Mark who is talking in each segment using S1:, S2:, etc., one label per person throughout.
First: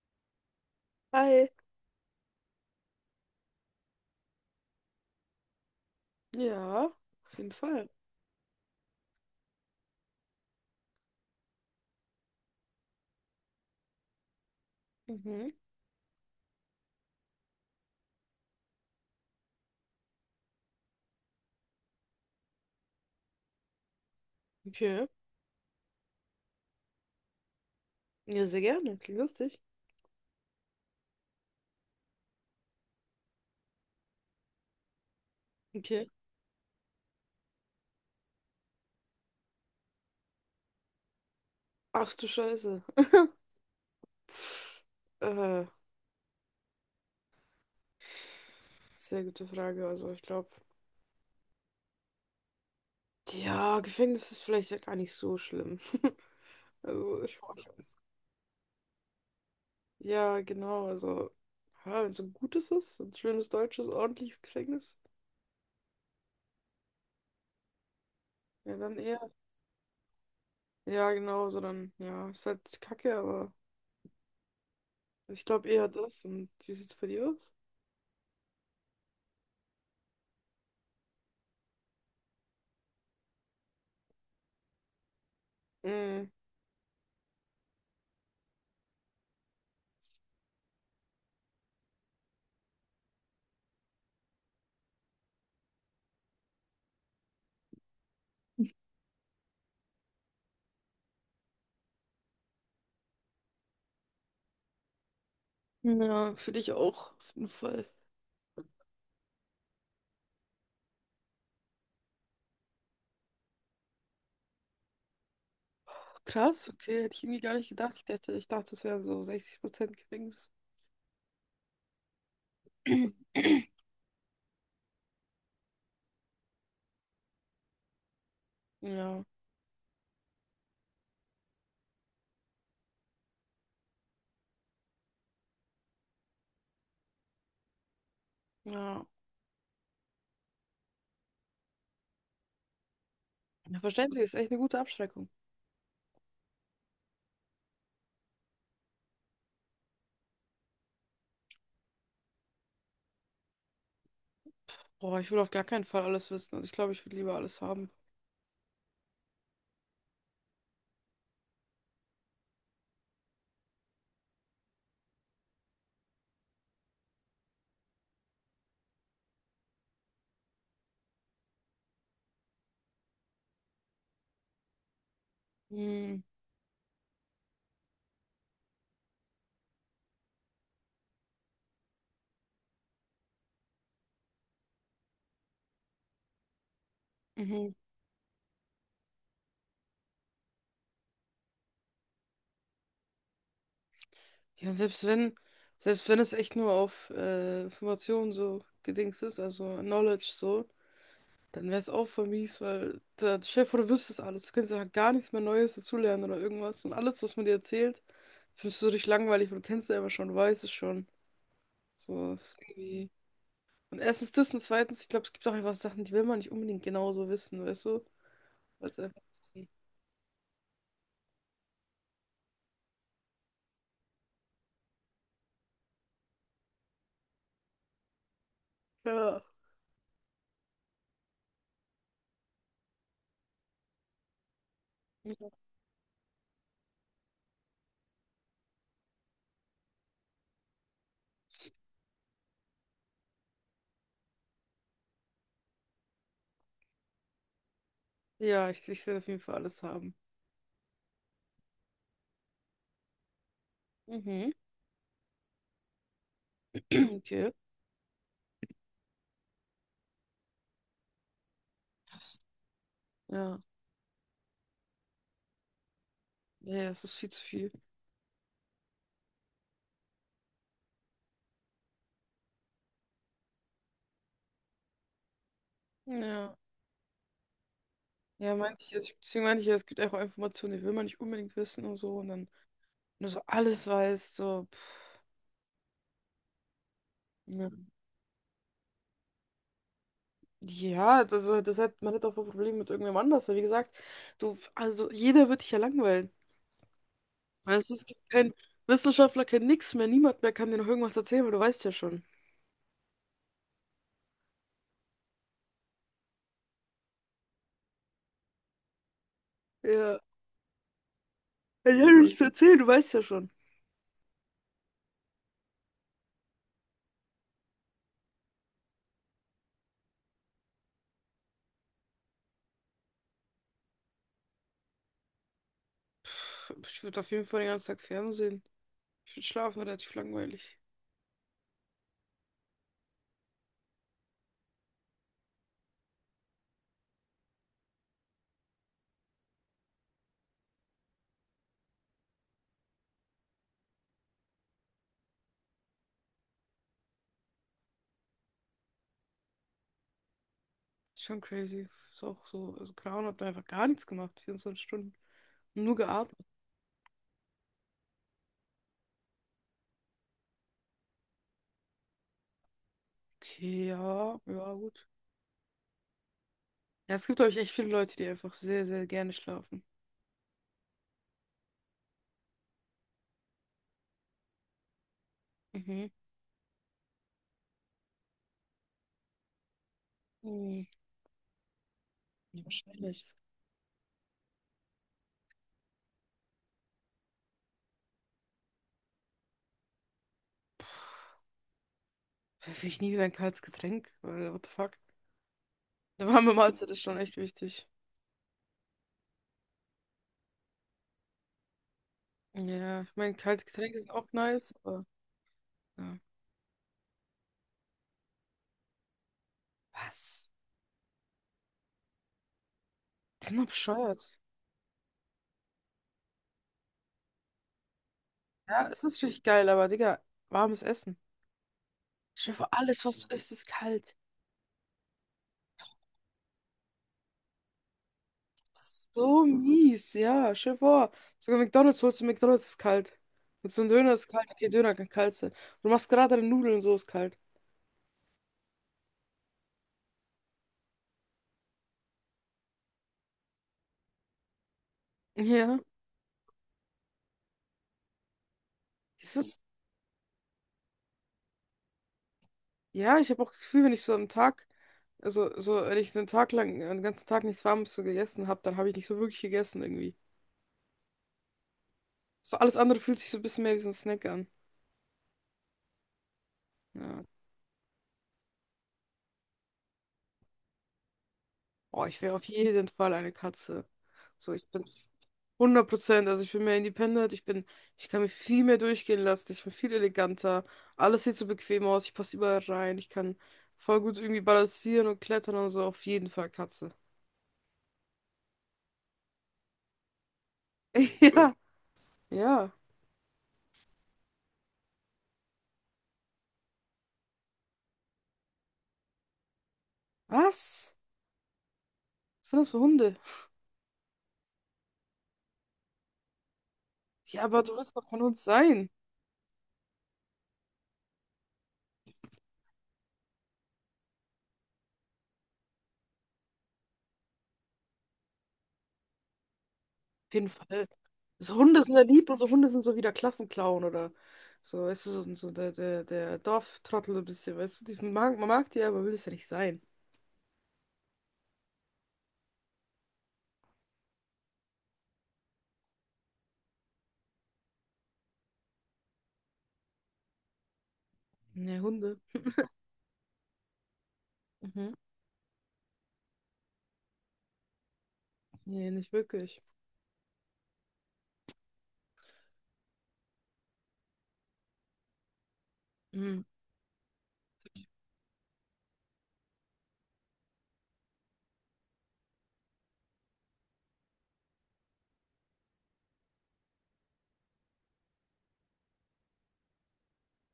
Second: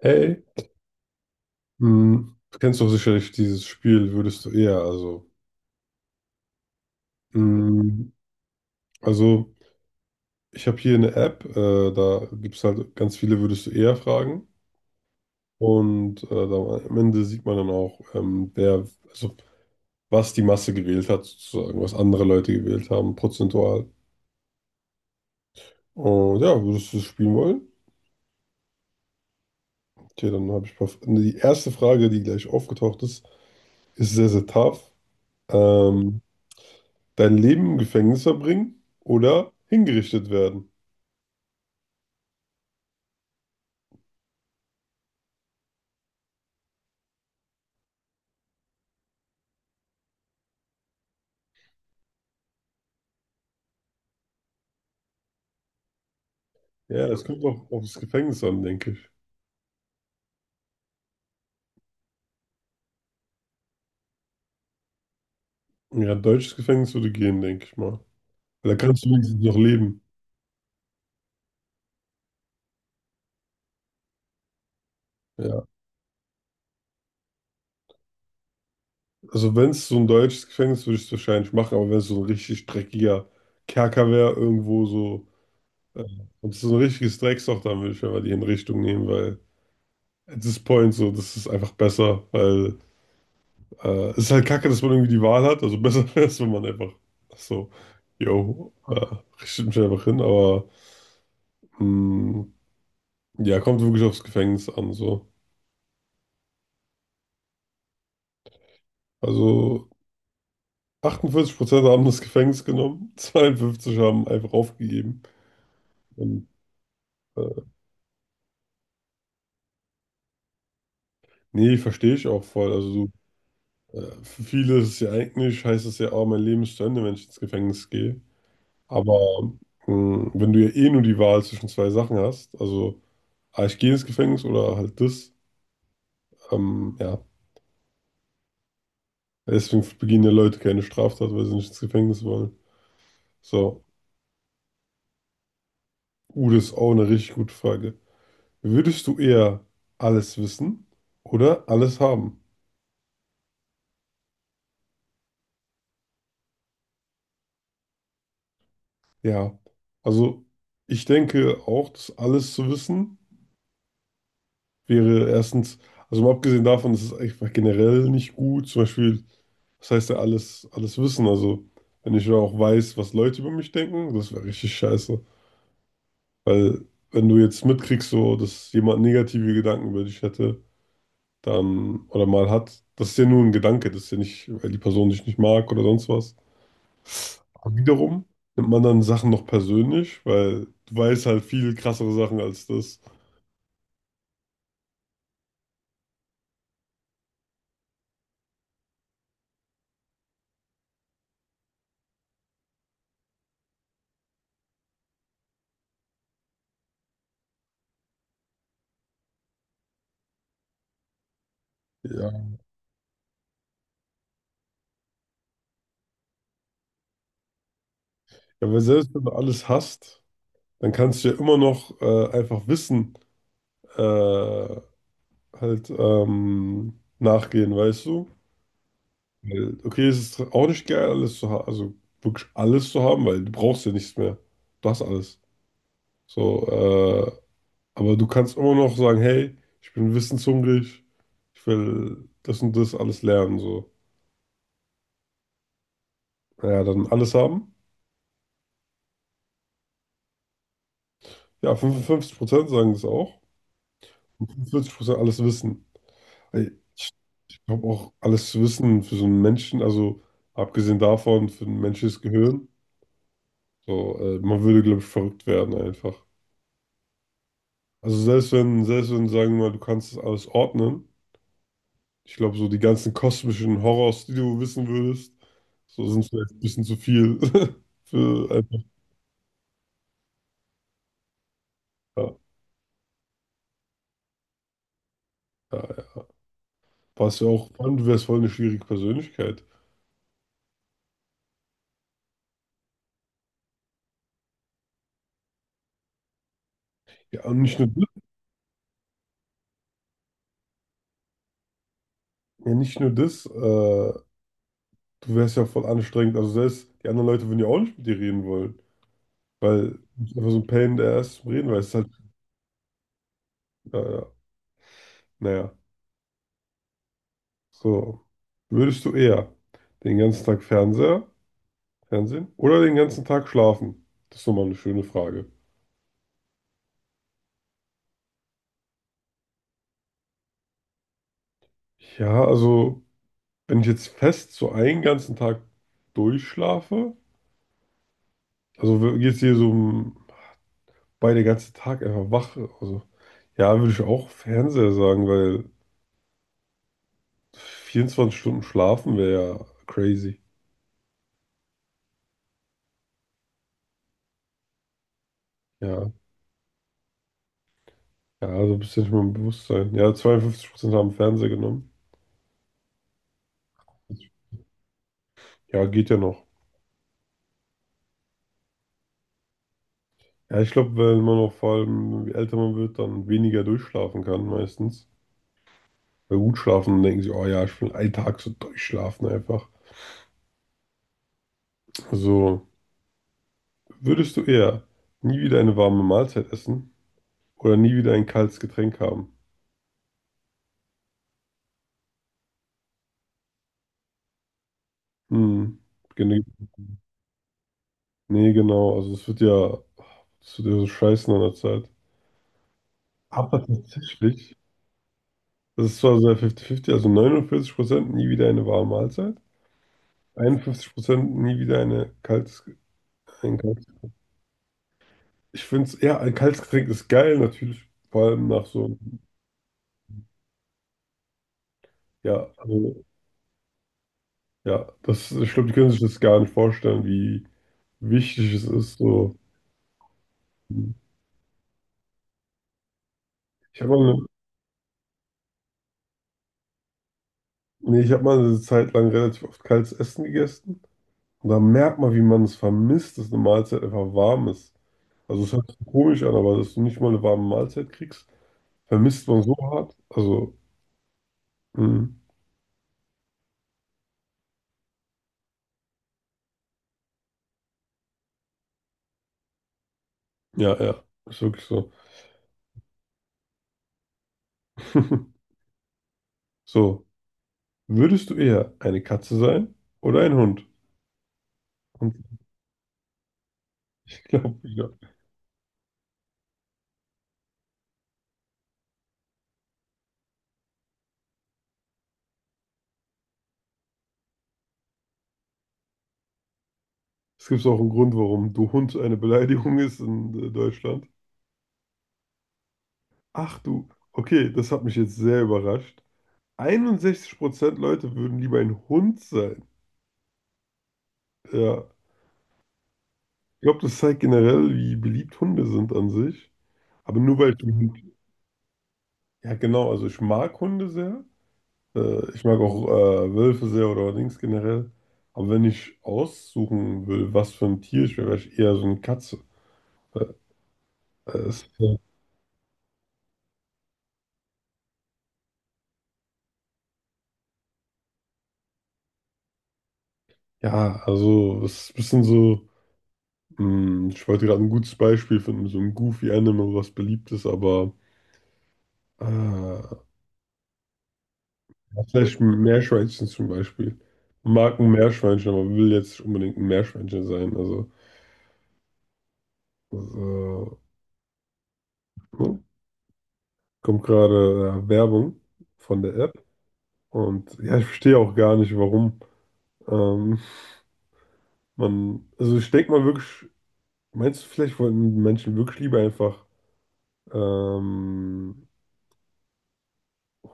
S1: Hey,
S2: Hi.
S1: du kennst doch sicherlich dieses Spiel, würdest du eher,
S2: Ja, auf jeden Fall.
S1: hm, also ich habe hier eine App, da gibt es halt ganz viele würdest du eher Fragen
S2: Mhm.
S1: und am Ende sieht man dann auch, wer, also was die Masse gewählt hat, sozusagen, was andere Leute gewählt haben, prozentual.
S2: Okay.
S1: Und ja, würdest du das spielen wollen?
S2: Ja, sehr gerne. Klingt lustig.
S1: Okay, dann habe ich ein paar, die erste Frage, die gleich aufgetaucht ist, ist sehr, sehr tough.
S2: Okay.
S1: Ähm, dein Leben im Gefängnis verbringen oder hingerichtet werden?
S2: Ach du Scheiße. Pff, äh, sehr gute Frage. Also ich glaube, ja, Gefängnis ist vielleicht ja gar nicht so schlimm.
S1: Ja,
S2: Also
S1: es
S2: ich
S1: kommt auch auf das Gefängnis an, denke ich.
S2: ja, genau. Also, ja, wenn es ein gutes ist, ein schönes deutsches, ordentliches Gefängnis,
S1: Ja, deutsches Gefängnis würde gehen, denke ich mal. Weil
S2: ja,
S1: da
S2: dann
S1: kannst du
S2: eher.
S1: wenigstens noch leben.
S2: Ja, genau. So dann, ja, ist halt Kacke, aber ich
S1: Ja.
S2: glaube eher das. Und wie sieht's bei dir aus?
S1: Also wenn es so ein deutsches Gefängnis ist, würde ich es wahrscheinlich machen, aber wenn es so ein richtig dreckiger Kerker wäre, irgendwo so, äh,
S2: Mm.
S1: und es ist so ein richtiges Drecksloch, dann würde ich einfach die Hinrichtung nehmen, weil at this point so, das ist einfach besser, weil es ist halt kacke, dass man irgendwie die Wahl hat. Also besser wäre es, wenn man einfach so, yo, äh, richtet mich einfach hin, aber mh, ja, kommt wirklich aufs Gefängnis an, so.
S2: Ja, für dich auch, auf jeden Fall.
S1: Also 48% haben das Gefängnis genommen, 52 haben einfach aufgegeben. Und,
S2: Krass, okay, hätte ich irgendwie
S1: äh,
S2: gar nicht gedacht. Ich dachte, das wären so 60% Gefängnis.
S1: nee, verstehe ich auch voll. Also du, für viele ist es ja eigentlich, heißt es ja, oh, mein Leben ist zu Ende, wenn ich ins Gefängnis gehe. Aber
S2: Ja,
S1: wenn du ja eh nur die Wahl zwischen zwei Sachen hast, also ah, ich gehe ins Gefängnis oder halt das, ja.
S2: ja.
S1: Deswegen begehen ja Leute keine Straftat, weil sie nicht ins Gefängnis wollen.
S2: Ja,
S1: So,
S2: verständlich, ist echt eine gute Abschreckung.
S1: das ist auch eine richtig gute Frage. Würdest du eher alles wissen oder alles haben?
S2: Boah, ich will auf gar keinen Fall alles wissen. Also ich glaube, ich würde lieber alles haben.
S1: Ja, also ich denke auch, dass alles zu wissen wäre erstens, also mal abgesehen davon, das ist einfach generell nicht gut, zum Beispiel, was heißt ja alles, alles wissen, also wenn ich ja auch weiß, was Leute über mich denken, das wäre richtig scheiße,
S2: Hm,
S1: weil wenn du jetzt mitkriegst, so, dass jemand negative Gedanken über dich hätte, dann, oder mal hat, das ist ja nur ein Gedanke, das ist ja nicht, weil die Person dich nicht mag oder sonst was.
S2: mhm.
S1: Aber wiederum nimmt man dann Sachen noch persönlich, weil du weißt halt viel krassere Sachen als das.
S2: Ja, selbst wenn es echt nur auf Informationen so gedings ist, also Knowledge so, dann wäre es auch voll mies, weil der Chef oder wüsstest alles. Du könntest ja gar nichts mehr Neues dazulernen oder irgendwas. Und alles, was man dir erzählt, findest du so richtig langweilig, weil du kennst es ja immer schon, du weißt es schon. So,
S1: Ja.
S2: es ist irgendwie. Und erstens das und zweitens, ich glaube, es gibt auch einfach Sachen, die will man nicht unbedingt genauso wissen, weißt du?
S1: Ja, weil
S2: Weil
S1: selbst
S2: einfach.
S1: wenn du alles hast, dann kannst du ja immer noch einfach Wissen äh, nachgehen, weißt du?
S2: Ja.
S1: Weil, okay, es ist auch nicht geil, alles zu haben, also wirklich alles zu haben, weil du brauchst ja nichts mehr. Du hast alles. So, aber du kannst immer noch sagen, hey, ich bin wissenshungrig, ich will das und das alles lernen, so. Ja, dann alles haben.
S2: Ja, ich will auf jeden Fall alles haben.
S1: Ja, 55% sagen das auch. Und
S2: Mhm.
S1: 45% alles wissen.
S2: Okay.
S1: Ich glaube auch, alles zu wissen für so einen Menschen, also abgesehen davon, für ein menschliches
S2: Passt.
S1: Gehirn,
S2: Ja.
S1: so, man würde, glaube ich, verrückt werden einfach.
S2: Ja, ja, es ist viel zu viel.
S1: Also selbst wenn, sagen wir mal, du kannst das alles ordnen, ich glaube, so die ganzen kosmischen Horrors, die du wissen würdest, so sind vielleicht
S2: Ja.
S1: ein bisschen zu viel für
S2: Ja,
S1: einfach,
S2: meinte ich, jetzt- deswegen meinte ich, ja, es gibt auch Informationen, die will man nicht unbedingt wissen und so. Und
S1: ja,
S2: dann nur so alles weiß so, pff,
S1: ja, ja. Was ja auch, vor
S2: ne.
S1: allem, du wärst voll eine schwierige Persönlichkeit.
S2: Ja, das hat, man hat auch ein Problem mit irgendwem anders. Weil wie gesagt, du, also jeder wird dich ja langweilen.
S1: Ja, und nicht nur
S2: Weißt du,
S1: das,
S2: es gibt keinen Wissenschaftler, kein nix mehr, niemand mehr kann dir noch irgendwas erzählen, weil du weißt ja schon.
S1: ja, nicht nur das, äh, Du wärst ja voll anstrengend. Also selbst die anderen Leute würden ja auch nicht mit dir reden wollen. Weil du
S2: Ja,
S1: bist einfach so ein Pain in the ass zum Reden, weil es
S2: ich
S1: ist halt,
S2: habe nichts zu erzählen, du weißt ja schon.
S1: ja, ja, naja. So. Würdest du eher den ganzen Tag Fernsehen oder den ganzen Tag schlafen? Das ist nochmal eine schöne Frage.
S2: Pff, ich würde auf jeden Fall den ganzen Tag Fernsehen. Ich würde schlafen, relativ langweilig.
S1: Ja, also, wenn ich jetzt fest so einen ganzen Tag durchschlafe, also geht es hier so um bei der ganzen Tag einfach wach, also ja, würde ich auch Fernseher sagen, weil 24 Stunden schlafen wäre ja crazy.
S2: Schon crazy. Ist auch so, also Clown hat mir einfach gar nichts gemacht, 24 Stunden. Nur
S1: Ja,
S2: geatmet.
S1: Ja, so ein bisschen nicht mal im Bewusstsein. Ja, 52% haben Fernseher genommen.
S2: Okay, ja, ja, gut.
S1: Ja, geht ja noch.
S2: Ja, es gibt, glaube ich, echt viele Leute, die einfach sehr, sehr gerne schlafen.
S1: Ja, ich glaube, wenn man auch vor allem, je älter man wird, dann weniger durchschlafen kann meistens.
S2: Mhm.
S1: Weil gut schlafen, dann denken sie, oh ja, ich will einen Tag so durchschlafen einfach.
S2: Hm, ja,
S1: Also,
S2: wahrscheinlich.
S1: würdest du eher nie wieder eine warme Mahlzeit essen oder nie wieder ein kaltes Getränk haben?
S2: Will ich nie wieder ein kaltes Getränk, weil, what the fuck?
S1: Hm,
S2: Eine
S1: gene-
S2: warme Mahlzeit ist schon echt wichtig.
S1: nee, genau. Also, es wird ja so scheißen an der Zeit.
S2: Ja, ich meine,
S1: Aber
S2: kalte Getränke sind auch
S1: tatsächlich,
S2: nice, aber
S1: das ist
S2: ja.
S1: zwar sehr 50-50, also 49% nie wieder eine warme Mahlzeit.
S2: Was?
S1: 51% nie wieder eine Kalt's,
S2: Die
S1: ein
S2: sind doch
S1: Kalt's.
S2: bescheuert.
S1: Ich finde es, ja, ein kaltes Getränk ist geil, natürlich, vor allem nach
S2: Ja,
S1: so,
S2: es ist richtig geil, aber Digga, warmes Essen.
S1: ja,
S2: Stell dir vor,
S1: also,
S2: alles, was du isst, ist kalt.
S1: ja, das, ich glaube, die können sich das gar nicht vorstellen, wie wichtig es
S2: Das
S1: ist,
S2: ist
S1: so.
S2: so mies, ja, stell dir vor. Sogar McDonald's holst du, McDonald's ist kalt. Und
S1: Ich
S2: so ein
S1: habe
S2: Döner
S1: mal, eine-
S2: ist kalt, okay, Döner kann kalt sein. Du machst gerade deine Nudeln und so ist kalt.
S1: nee, ich habe mal eine Zeit lang relativ oft kaltes Essen gegessen und da merkt man, wie man es vermisst, dass eine Mahlzeit einfach warm ist. Also, es hört sich
S2: Ja.
S1: komisch an, aber dass du nicht mal eine warme Mahlzeit kriegst, vermisst
S2: Es
S1: man so
S2: ist,
S1: hart. Also, mh,
S2: ja, ich habe auch das Gefühl, wenn ich so am Tag, also so, wenn ich einen Tag lang, einen ganzen Tag nichts Warmes so gegessen habe, dann habe ich nicht so wirklich gegessen irgendwie.
S1: ja, ja, ist wirklich so.
S2: So alles andere fühlt sich so ein bisschen mehr wie so ein Snack an.
S1: So.
S2: Ja.
S1: Würdest du eher eine Katze sein oder ein Hund?
S2: Oh,
S1: Und
S2: ich wäre auf jeden Fall eine Katze.
S1: ich
S2: So,
S1: glaube,
S2: ich bin
S1: ja.
S2: 100%, also ich bin mehr independent, ich bin, ich kann mich viel mehr durchgehen lassen, ich bin viel eleganter, alles sieht so bequem aus, ich passe überall rein, ich kann voll gut irgendwie balancieren und klettern und so, auf jeden Fall Katze.
S1: Es gibt auch einen Grund, warum du Hund eine Beleidigung ist in Deutschland.
S2: Ja, ja.
S1: Ach du, okay, das hat mich jetzt sehr überrascht. 61% Leute würden lieber ein Hund sein.
S2: Was?
S1: Ja,
S2: Was sind das für Hunde?
S1: ich glaube, das zeigt generell, wie beliebt Hunde sind an sich. Aber nur
S2: Ja,
S1: weil
S2: aber du wirst
S1: ich,
S2: doch von uns sein.
S1: ja genau, also ich mag Hunde sehr. Ich mag auch Wölfe sehr oder Dings generell. Aber wenn ich aussuchen will, was für ein Tier ich wäre, wäre ich eher so eine Katze.
S2: Auf jeden Fall. So
S1: Es,
S2: Hunde sind
S1: äh,
S2: ja lieb und so Hunde sind so wie der Klassenclown oder so, weißt du, so, so der Dorftrottel so ein bisschen, weißt du, die, man mag die, aber will es ja nicht sein.
S1: ja, also es ist ein bisschen so, ich wollte gerade ein gutes Beispiel finden, so ein Goofy-Anime, was beliebt ist, aber ja,
S2: Ne, Hunde.
S1: vielleicht ein Meerschweinchen zum Beispiel. Man mag ein
S2: Mhm.
S1: Meerschweinchen, aber will jetzt nicht unbedingt ein Meerschweinchen sein. Also
S2: Nee, nicht wirklich.
S1: das, äh, ne? Kommt gerade Werbung von der App
S2: Mhm.
S1: und ja, ich verstehe auch gar nicht, warum ähm, man, also ich denke mal wirklich, meinst du, vielleicht wollten Menschen wirklich lieber einfach ähm,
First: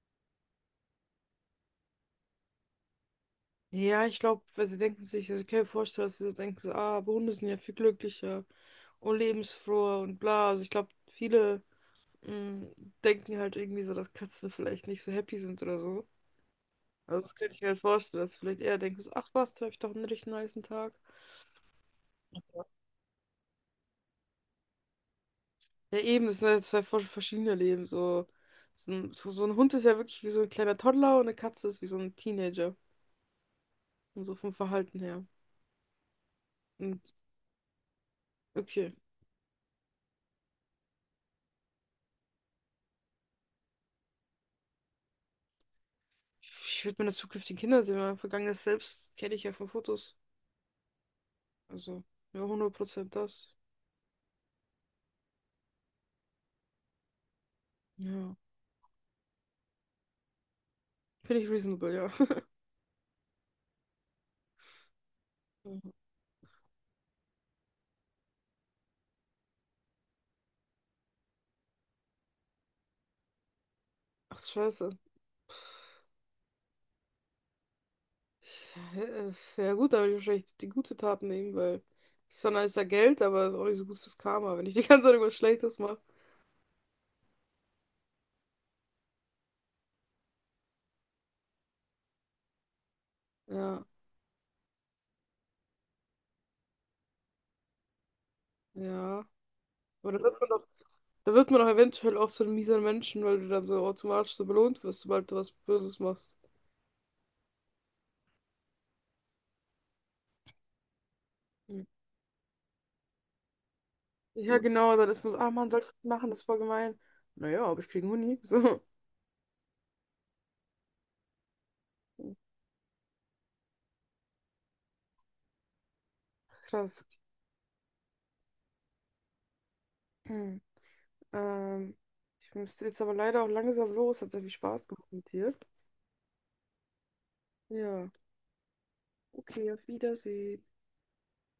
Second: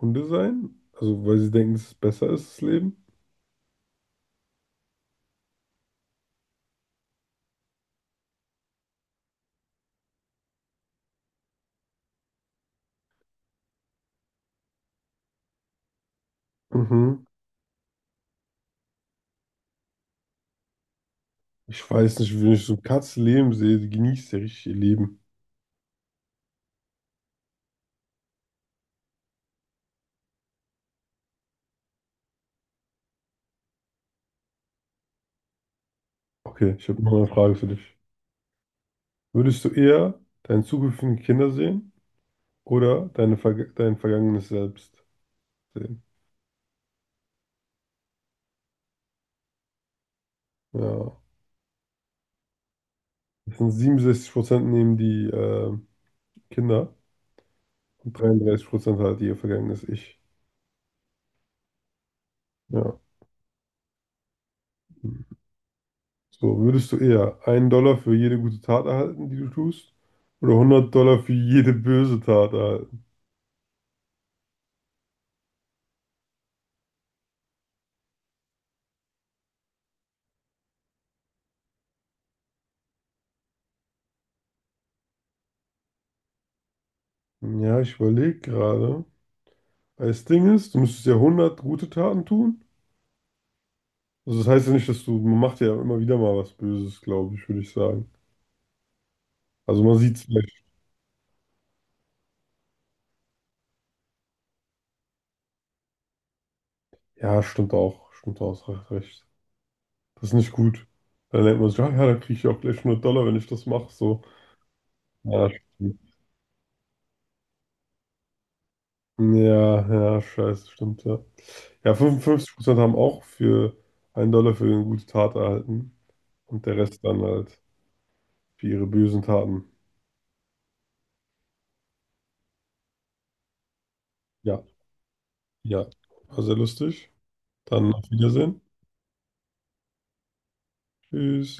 S1: Hunde sein? Also, weil sie denken, dass es besser ist, das Leben?
S2: Ja, ich glaube, weil sie denken sich, also ich kann mir vorstellen, dass sie so denken, so, ah, aber Hunde sind ja viel glücklicher und lebensfroher und bla. Also ich glaube, viele mm, denken halt irgendwie so, dass Katzen vielleicht nicht so happy sind oder so. Also
S1: Mhm.
S2: das könnte ich mir halt vorstellen, dass du vielleicht eher denkst, ach was, da habe ich doch einen richtig niceen Tag.
S1: Ich weiß nicht, wenn ich so eine Katze leben sehe, die genießt ja richtig ihr Leben.
S2: Ja, eben, das sind halt zwei voll verschiedene Leben. So, so ein Hund ist ja wirklich wie so ein kleiner Toddler und eine Katze ist wie so ein Teenager. Und so vom Verhalten her.
S1: Okay, ich habe noch
S2: Und
S1: eine Frage für dich.
S2: okay.
S1: Würdest du eher deine zukünftigen Kinder sehen oder deine dein vergangenes Selbst sehen?
S2: Ich würde meine zukünftigen Kinder sehen, mein vergangenes Selbst kenne ich ja von Fotos.
S1: Ja.
S2: Also, ja, 100% das.
S1: Das sind 67% nehmen die Kinder und
S2: Ja.
S1: 33% halt ihr vergangenes Ich.
S2: Finde ich reasonable, ja.
S1: Ja. So, würdest du eher einen Dollar für jede gute Tat erhalten, die du tust, oder hundert Dollar für jede böse Tat erhalten?
S2: Ach, scheiße. Äh, Ja gut, da würde ich wahrscheinlich die gute Tat nehmen, weil es ist zwar nicer Geld, aber es ist auch nicht so gut fürs Karma, wenn ich die ganze Zeit irgendwas Schlechtes mache.
S1: Ja, ich überlege gerade. Das Ding ist, du müsstest ja hundert gute Taten tun.
S2: Ja,
S1: Also das heißt ja nicht, dass du, man macht ja immer wieder mal was Böses, glaube ich, würde ich sagen.
S2: ja.
S1: Also man
S2: Aber
S1: sieht
S2: da
S1: es
S2: wird man
S1: vielleicht.
S2: doch, da wird man doch eventuell auch zu einem miesen Menschen, weil du dann so automatisch so belohnt wirst, sobald du was Böses machst.
S1: Ja, stimmt auch. Stimmt auch, hast recht. Das ist nicht gut. Dann denkt man sich,
S2: Mhm.
S1: ah, ja, da kriege ich auch gleich 100 Dollar, wenn ich das mache. So.
S2: Ja, genau, dann ist man so,
S1: Ja,
S2: ah Mann, soll ich das
S1: stimmt.
S2: machen, das ist voll gemein. Naja, aber ich kriege einen Huni. So.
S1: Ja, ja, scheiße, stimmt, ja. Ja, 55% haben auch für einen Dollar für eine gute Tat erhalten. Und der Rest
S2: Krass.
S1: dann halt für ihre bösen Taten.
S2: Hm. Ähm, ich müsste jetzt aber leider auch langsam los, hat sehr viel
S1: Ja,
S2: Spaß gemacht mit dir.
S1: ja. War sehr lustig. Dann auf
S2: Ja,
S1: Wiedersehen.
S2: okay, auf Wiedersehen.
S1: Tschüss.